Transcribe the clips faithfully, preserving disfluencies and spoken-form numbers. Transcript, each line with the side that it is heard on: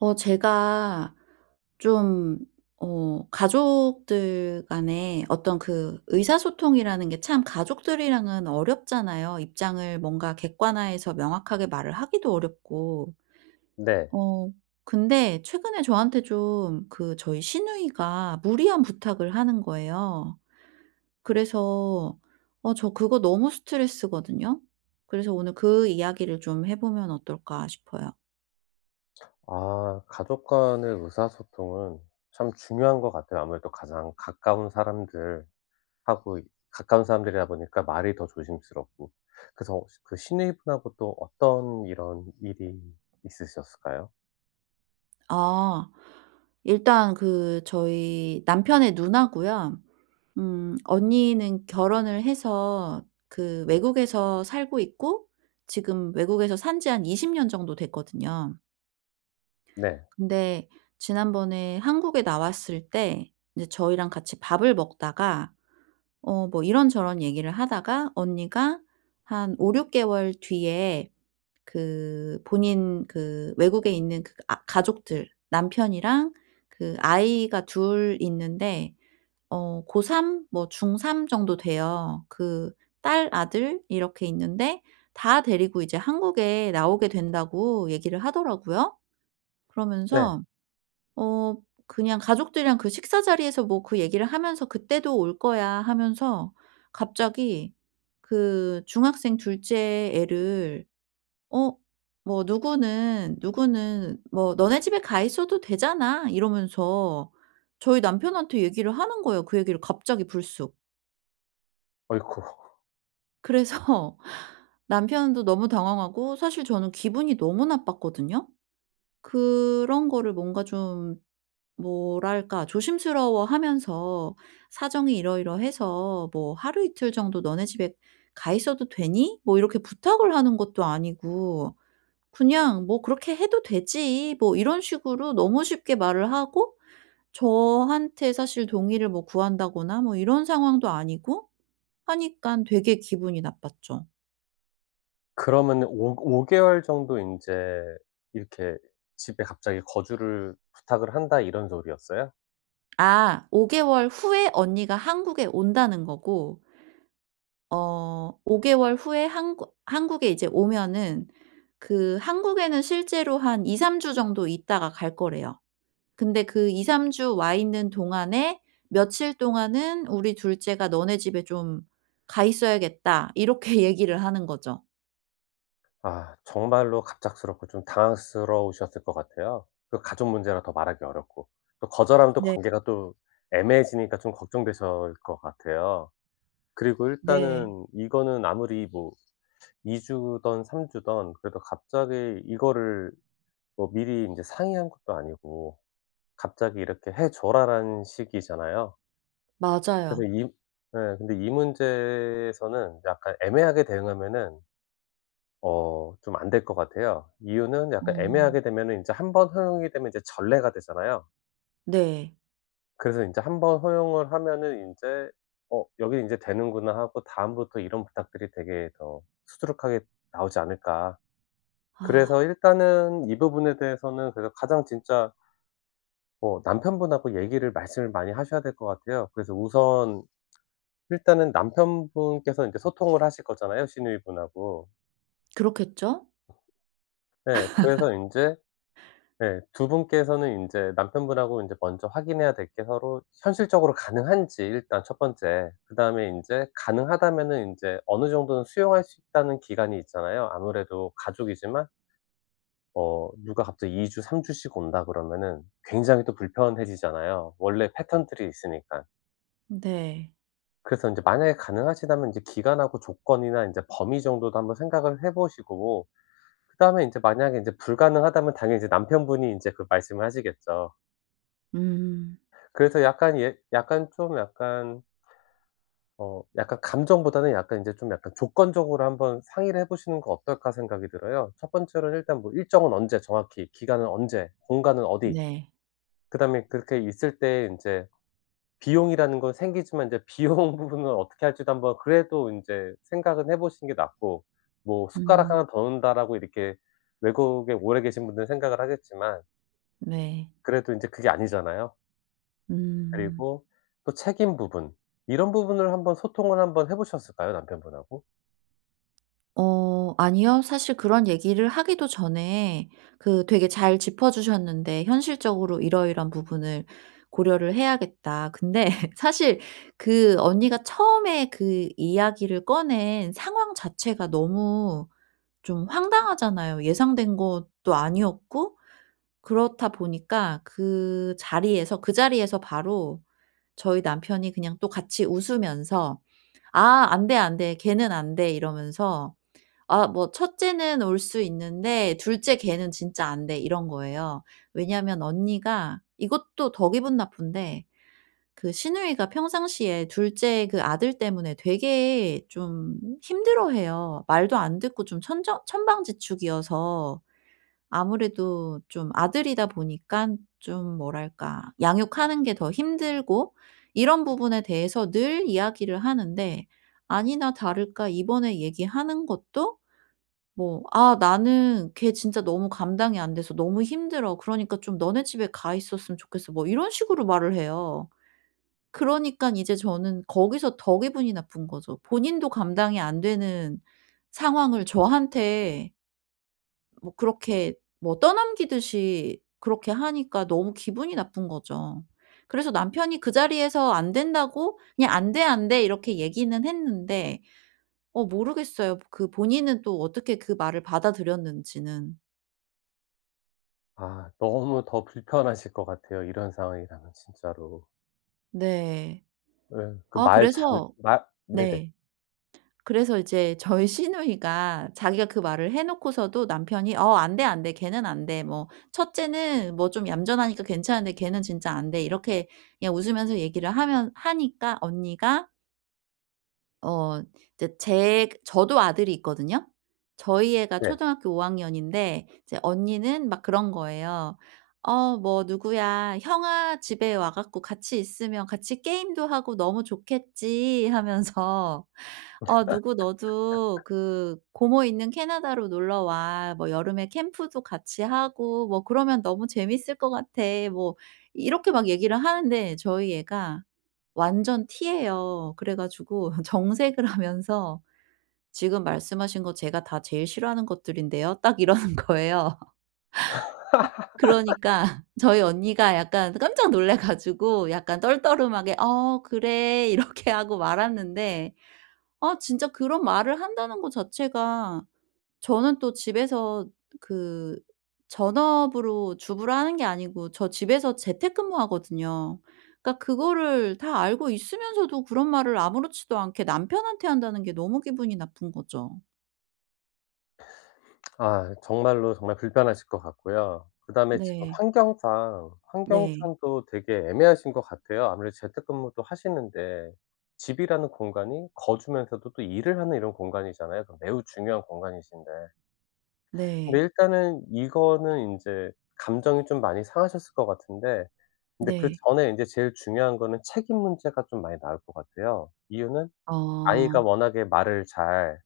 right: 어 제가 좀 어 가족들 간에 어떤 그 의사소통이라는 게 참 가족들이랑은 어렵잖아요. 입장을 뭔가 객관화해서 명확하게 말을 하기도 어렵고.
left: 네.
right: 어 근데 최근에 저한테 좀 그 저희 시누이가 무리한 부탁을 하는 거예요. 그래서 어 저 그거 너무 스트레스거든요. 그래서 오늘 그 이야기를 좀 해 보면 어떨까 싶어요.
left: 아 가족 간의 의사소통은 참 중요한 것 같아요. 아무래도 가장 가까운 사람들하고 가까운 사람들이다 보니까 말이 더 조심스럽고 그래서 그 시누이 분하고 또 어떤 이런 일이 있으셨을까요?
right: 아 일단 그 저희 남편의 누나고요. 음 언니는 결혼을 해서 그 외국에서 살고 있고 지금 외국에서 산 지 한 이십 년 정도 됐거든요.
left: 네.
right: 근데 지난번에 한국에 나왔을 때 이제 저희랑 같이 밥을 먹다가 어 뭐 이런저런 얘기를 하다가 언니가 한 오륙 개월 뒤에 그 본인 그 외국에 있는 그 아 가족들, 남편이랑 그 아이가 둘 있는데 어 고 삼, 뭐 중 삼 정도 돼요. 그 딸, 아들 이렇게 있는데 다 데리고 이제 한국에 나오게 된다고 얘기를 하더라고요.
left: 네.
right: 그러면서 어 그냥 가족들이랑 그 식사 자리에서 뭐 그 얘기를 하면서 "그때도 올 거야."하면서 갑자기 그 중학생 둘 째 애를 어 뭐 "누구는 누구는 뭐 너네 집에 가 있어도 되잖아." 이러면서 저희 남편한테 얘기를 하는 거예요, 그 얘기를 갑자기 불쑥.
left: 어이쿠.
right: 그래서 남편도 너무 당황하고 사실 저는 기분이 너무 나빴거든요. 그런 거를 뭔가 좀 뭐랄까? 조심스러워하면서 사정이 이러이러해서 뭐 "하루 이틀 정도 너네 집에 가 있어도 되니?" 뭐 이렇게 부탁을 하는 것도 아니고 그냥 뭐 "그렇게 해도 되지." 뭐 이런 식으로 너무 쉽게 말을 하고 저한테 사실 동의를 뭐 구한다거나 뭐 이런 상황도 아니고 하니깐 되게 기분이 나빴죠.
left: 그러면은 오 오 개월 정도 인제 이렇게 집에 갑자기 거주를 부탁을 한다 이런 소리였어요?
right: 아 오 개월 후에 언니가 한국에 온다는 거고 어, 오 개월 후에 한국 한국에 이제 오면은 그 한국에는 실제로 한 이삼 주 정도 있다가 갈 거래요. 근데 "그 이삼 주 와 있는 동안에 며칠 동안은 우리 둘째가 너네 집에 좀 가 있어야겠다." 이렇게 얘기를 하는 거죠.
left: 아 정말로 갑작스럽고 좀 당황스러우셨을 것 같아요, 그 가족 문제라 더 말하기 어렵고. 또 거절하면 또
right: 네.
left: 관계가 또 애매해지니까 좀 걱정되셜 것 같아요. 그리고
right: 네.
left: 일단은 이거는 아무리 뭐 이 주든 삼 주든 그래도 갑자기 이거를 뭐 미리 인제 상의한 것도 아니고 갑자기 "이렇게 해 줘라."라는 식이잖아요. 그래서
right: 맞아요.
left: 이 예. 근데 이 문제에서는 약간 애매하게 대응하면은 어 좀 안 될 것 같아요. 이유는 약간
right: 어.
left: 애매하게 되면은 인제 한 번 허용이 되면 이제 전례가 되잖아요.
right: 네.
left: 그래서 인제 한 번 허용을 하면은 인제 '어 여기 인제 되는구나.' 하고 다음부터 이런 부탁들이 되게 더 수두룩하게 나오지 않을까.
right: 아.
left: 그래서 일단은 이 부분에 대해서는 그래서 가장 진짜 뭐 남편 분하고 얘기를 말씀을 많이 하셔야 될 것 같아요. 그래서 우선 일단은 남편 분께서 이제 소통을 하실 거잖아요, 시누이 분하고.
right: 그렇겠죠?
left: 예 그래서 인제 예 두 분께서는 인제 남편 분하고 인제 먼저 확인해야 될 게 서로 현실적으로 가능한지 일단 첫 번째 그다음에 인제 가능하다면은 인제 어느 정도는 수용할 수 있다는 기간이 있잖아요. 아무래도 가족이지만 어 누가 갑자기 이 주, 삼 주씩 온다 그러면은 굉장히 또 불편해지잖아요, 원래 패턴들이 있으니까.
right: 네.
left: 그래서 인제 만약에 가능하시다면 인제 기간하고 조건이나 인제 범위 정도도 한번 생각을 해 보시고 그다음에 인제 만약에 인제 불가능하다면 당연히 이제 남편 분이 인제 그 말씀을 하시겠죠.
right: 음.
left: 그래서 약간 예 약간 좀 약간 어 약간 감정보다는 약간 인제 좀 약간 조건적으로 한번 상의를 해보시는 거 어떨까 생각이 들어요. 첫 번째로는 일단 뭐 일정은 언제 정확히 기간은 언제 공간은 어디
right: 네.
left: 그다음에 그렇게 있을 때 인제 비용이라는 거 생기지만 이제 비용 부분을 어떻게 할지도 한번 그래도 인제 생각은 해보시는 게 낫고. 뭐 숟가락
right: 음.
left: 하나 더 놓는다라고 이렇게 외국에 오래 계신 분들은 생각을 하겠지만
right: 네.
left: 그래도 인제 그게 아니잖아요.
right: 음.
left: 그리고 또 책임 부분 이런 부분을 한번 소통을 한번 해 보셨을까요? 남편분하고?
right: 어 아니요. 사실 그런 얘기를 하기도 전에 그 되게 잘 짚어 주셨는데 현실적으로 이러 이러한 부분을 고려를 해야겠다. 근데 사실 그 언니가 처음에 그 이야기를 꺼낸 상황 자체가 너무 좀 황당하잖아요, 예상된 것도 아니었고. 그렇다 보니까 그 자리에서, 그 자리에서 바로 저희 남편이 그냥 또 같이 웃으면서 "아 안 돼, 안 돼. 걔는 안 돼." 이러면서 아 뭐 "첫째는 올 수 있는데 둘 째 걔는 진짜 안 돼." 이런 거예요. 왜냐하면 언니가 이것도 더 기분 나쁜데 그 시누이가 평상시에 둘 째 그 아들 때문에 되게 좀 힘들어해요. 말도 안 듣고 좀 천정 천방지축이어서. 아무래도 좀 아들이다 보니깐 좀 뭐랄까 양육하는 게 더 힘들고 이런 부분에 대해서 늘 이야기를 하는데 아니나 다를까 이번에 얘기하는 것도 뭐 "아 나는 걔 진짜 너무 감당이 안 돼서 너무 힘들어. 그러니까 좀 너네 집에 가 있었으면 좋겠어." 뭐 이런 식으로 말을 해요. 그러니깐 이제 저는 거기서 더 기분이 나쁜 거죠. 본인도 감당이 안 되는 상황을 저한테 뭐 그렇게 뭐 떠넘기듯이 그렇게 하니까 너무 기분이 나쁜 거죠. 그래서 남편이 그 자리에서 안 된다고 그냥 "안 돼, 안 돼." 이렇게 얘기는 했는데 어 모르겠어요. 그 본인은 또 어떻게 그 말을 받아들였는지는.
left: 아 너무 더 불편하실 것 같아요. 이런 상황이라면 진짜로.
right: 네.
left: 왜 그
right: 아
left: 말 잘
right: 그래서
left: 말 네네.
right: 네 그래서 이제 저희 시누이가 자기가 그 말을 해 놓고서도 남편이 "어 안 돼, 안 돼' 걔는 안 돼. 뭐 첫째는 뭐 좀 얌전하니까 괜찮은데 걔는 진짜 안 돼." 이렇게 그냥 웃으면서 얘기를 하면 하니까 언니가 어 제 제 저도 아들이 있거든요? 저희 애가
left: 네.
right: 초등학교 오 학년인데 이제 언니는 막 그런 거예요 어 뭐 "누구야. 형아 집에 와 갖고 같이 있으면 같이 게임도 하고 너무 좋겠지." 하면서 어 "누구 너도 그 고모 있는 캐나다로 놀러 와. 뭐 여름에 캠프도 같이 하고 뭐 그러면 너무 재밌을 것 같아." 뭐 이렇게 막 얘기를 하는데 저희 애가 완전 T예요. 그래 가지고 정색을 하면서 "지금 말씀하신 거 제가 다 제일 싫어하는 것들인데요." 딱 이러는 거예요. 그러니까 저희 언니가 약간 깜짝 놀래 가지고 약간 떨떠름하게 "어 그래." 이렇게 하고 말았는데 아 진짜 그런 말을 한다는 거 자체가 저는 또 집에서 그 전업으로 주부를 하는 게 아니고 저 집에서 재택근무 하거든요. 그러니까 그거를 다 알고 있으면서도 그런 말을 아무렇지도 않게 남편한테 한다는 게 너무 기분이 나쁜 거죠.
left: 아 정말로, 정말 불편하실 것 같고요. 그다음에 지금
right: 네.
left: 환경상
right: 네.
left: 환경상도 되게 애매하신 것 같아요. 아무래도 재택 근무도 하시는데 집이라는 공간이 거주면서도 또 일을 하는 이런 공간이잖아요. 그럼 매우 중요한 공간이신데 근데
right: 네.
left: 일단은 이거는 인제 감정이 좀 많이 상하셨을 것 같은데 근데
right: 네.
left: 그전에 인제 제일 중요한 거는 책임 문제가 좀 많이 나올 것 같아요. 이유는 아이가
right: 어.
left: 워낙에 말을 잘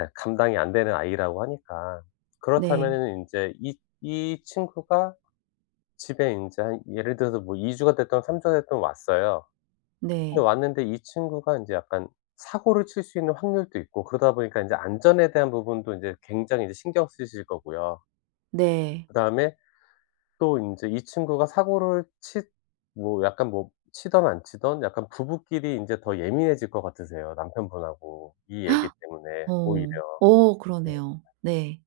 left: 예 감당이 안 되는 아이라고 하니까.
right: 네.
left: 그렇다면은 인제 이 이 친구가 집에 인제 한 예를 들어서 뭐 이 주가 됐든 삼 주가 됐든 왔어요. 근데
right: 네.
left: 왔는데 이 친구가 인제 약간 사고를 칠 수 있는 확률도 있고 그러다 보니까 인제 안전에 대한 부분도 이제 굉장히 이제 신경 쓰실 거고요.
right: 네.
left: 그다음에 또 인제 이 친구가 사고를 치 뭐 약간 뭐 치든 안 치든 약간 부부끼리 인제 더 예민해질 것 같으세요, 남편 분하고 이 얘기 때문에 오히려.
right: 어. 어
left: 예.
right: 그러네요. 네.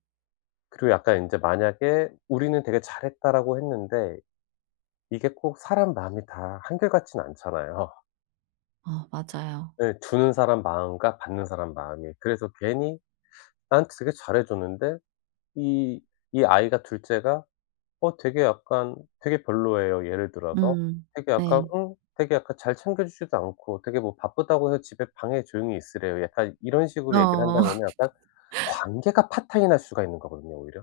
left: 그리고 약간 인제 만약에 '우리는 되게 잘했다.'라고 했는데 이게 꼭 사람 마음이 다 한결 같진 않잖아요.
right: 어 맞아요.
left: 예, 주는 사람 마음과 받는 사람 마음이. 그래서 괜히 나한테 되게 잘해 줬는데 이 이 아이가 둘 째가 어 되게 약간 되게 별로예요 예를 들어서.
right: 음.
left: 되게 약간
right: 네.
left: 응 되게 약간 "잘 챙겨 주지도 않고 되게 뭐 바쁘다고 해서 집에 방에 조용히 있으래요." 약간 이런 식으로 얘기를
right: 어.
left: 한다면은 약간 관계가 파탄이 날 수가 있는 거거든요 오히려.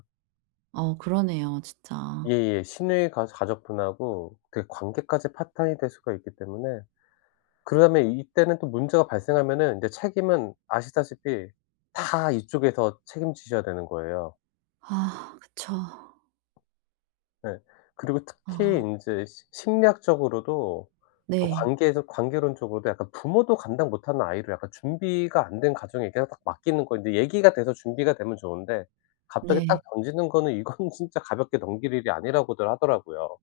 right: 어 그러네요. 진짜.
left: 예예. 시누이 가 가족분하고 그 관계까지 파탄이 될 수가 있기 때문에 그다음에 이때는 또 문제가 발생하면은 이제 책임은 아시다시피 다 이쪽에서 책임지셔야 되는 거예요.
right: 아 그쵸.
left: 네. 그리고 특히
right: 어.
left: 인제 시 심리학적으로도 그
right: 네.
left: 관계에서 관계론적으로도 약간 부모도 감당 못하는 아이를 약간 준비가 안 된 가정에게 딱 맡기는 거 이제 얘기가 돼서 준비가 되면 좋은데 갑자기 딱
right: 네.
left: 던지는 거는 이거는 진짜 가볍게 넘길 일이 아니라고들 하더라고요.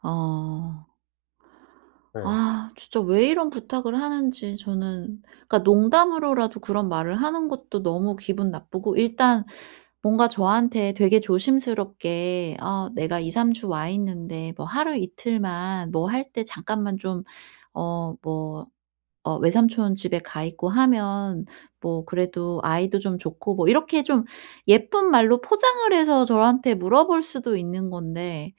right: 어.
left: 예.
right: 아 진짜 왜 이런 부탁을 하는지 저는 그니까 농담으로라도 그런 말을 하는 것도 너무 기분 나쁘고 일단 뭔가 저한테 되게 조심스럽게 "아 내가 이삼 주 와 있는데 뭐 하루 이틀만 뭐 할 때 잠깐만 좀 어 뭐 어 외삼촌 집에 가있고 하면 뭐 그래도 아이도 좀 좋고" 뭐 이렇게 좀 예쁜 말로 포장을 해서 저한테 물어볼 수도 있는 건데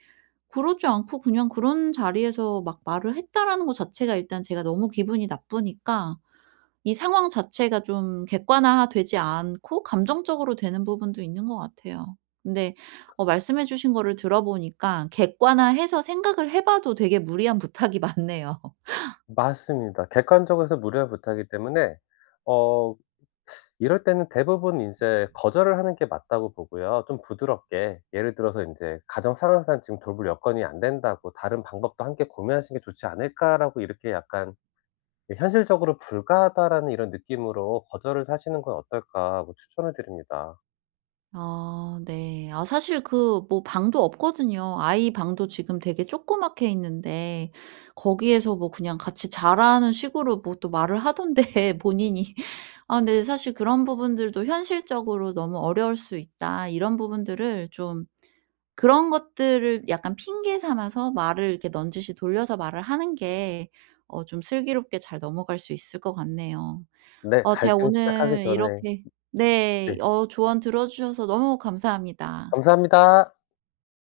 right: 그러지 않고 그냥 그런 자리에서 막 말을 했다라는 거 자체가 일단 제가 너무 기분이 나쁘니까 이 상황 자체가 좀 객관화되지 않고 감정적으로 되는 부분도 있는 것 같아요. 근데 어 말씀해 주신 거를 들어보니까 객관화해서 생각을 해 봐도 되게 무리한 부탁이 맞네요.
left: 맞습니다. 객관적으로 해서 무리한 부탁이기 때문에 어 이럴 때는 대부분 인제 거절을 하는 게 맞다고 보고요 좀 부드럽게. 예를 들어서 인제 "가정 상황상 지금 돌볼 여건이 안 된다."고 "다른 방법도 함께 고민하시는 게 좋지 않을까."라고 이렇게 약간 이 '현실적으로 불가하다.'라는 '이런 느낌으로 거절을 사시는 건 어떨까.' 하고 추천을 드립니다.
right: 아 네. 아 사실 그 뭐 방도 없거든요. 아이 방도 지금 되게 조그맣게 있는데 거기에서 뭐 그냥 같이 자라는 식으로 뭐 또 말을 하던데 본인이. 아 근데 사실 그런 부분들도 현실적으로 너무 어려울 수 있다 이런 부분들을 좀 그런 것들을 약간 핑계 삼아서 말을 이렇게 넌지시 돌려서 말을 하는 게 어 좀 슬기롭게 잘 넘어갈 수 있을 것 같네요.
left: 네.
right: 어 제가
left: 갈등 시작하기
right: 오늘
left: 전에
right: 이렇게
left: 네.
right: 네 어 조언 들어 주셔서 너무 감사합니다.
left: 감사합니다.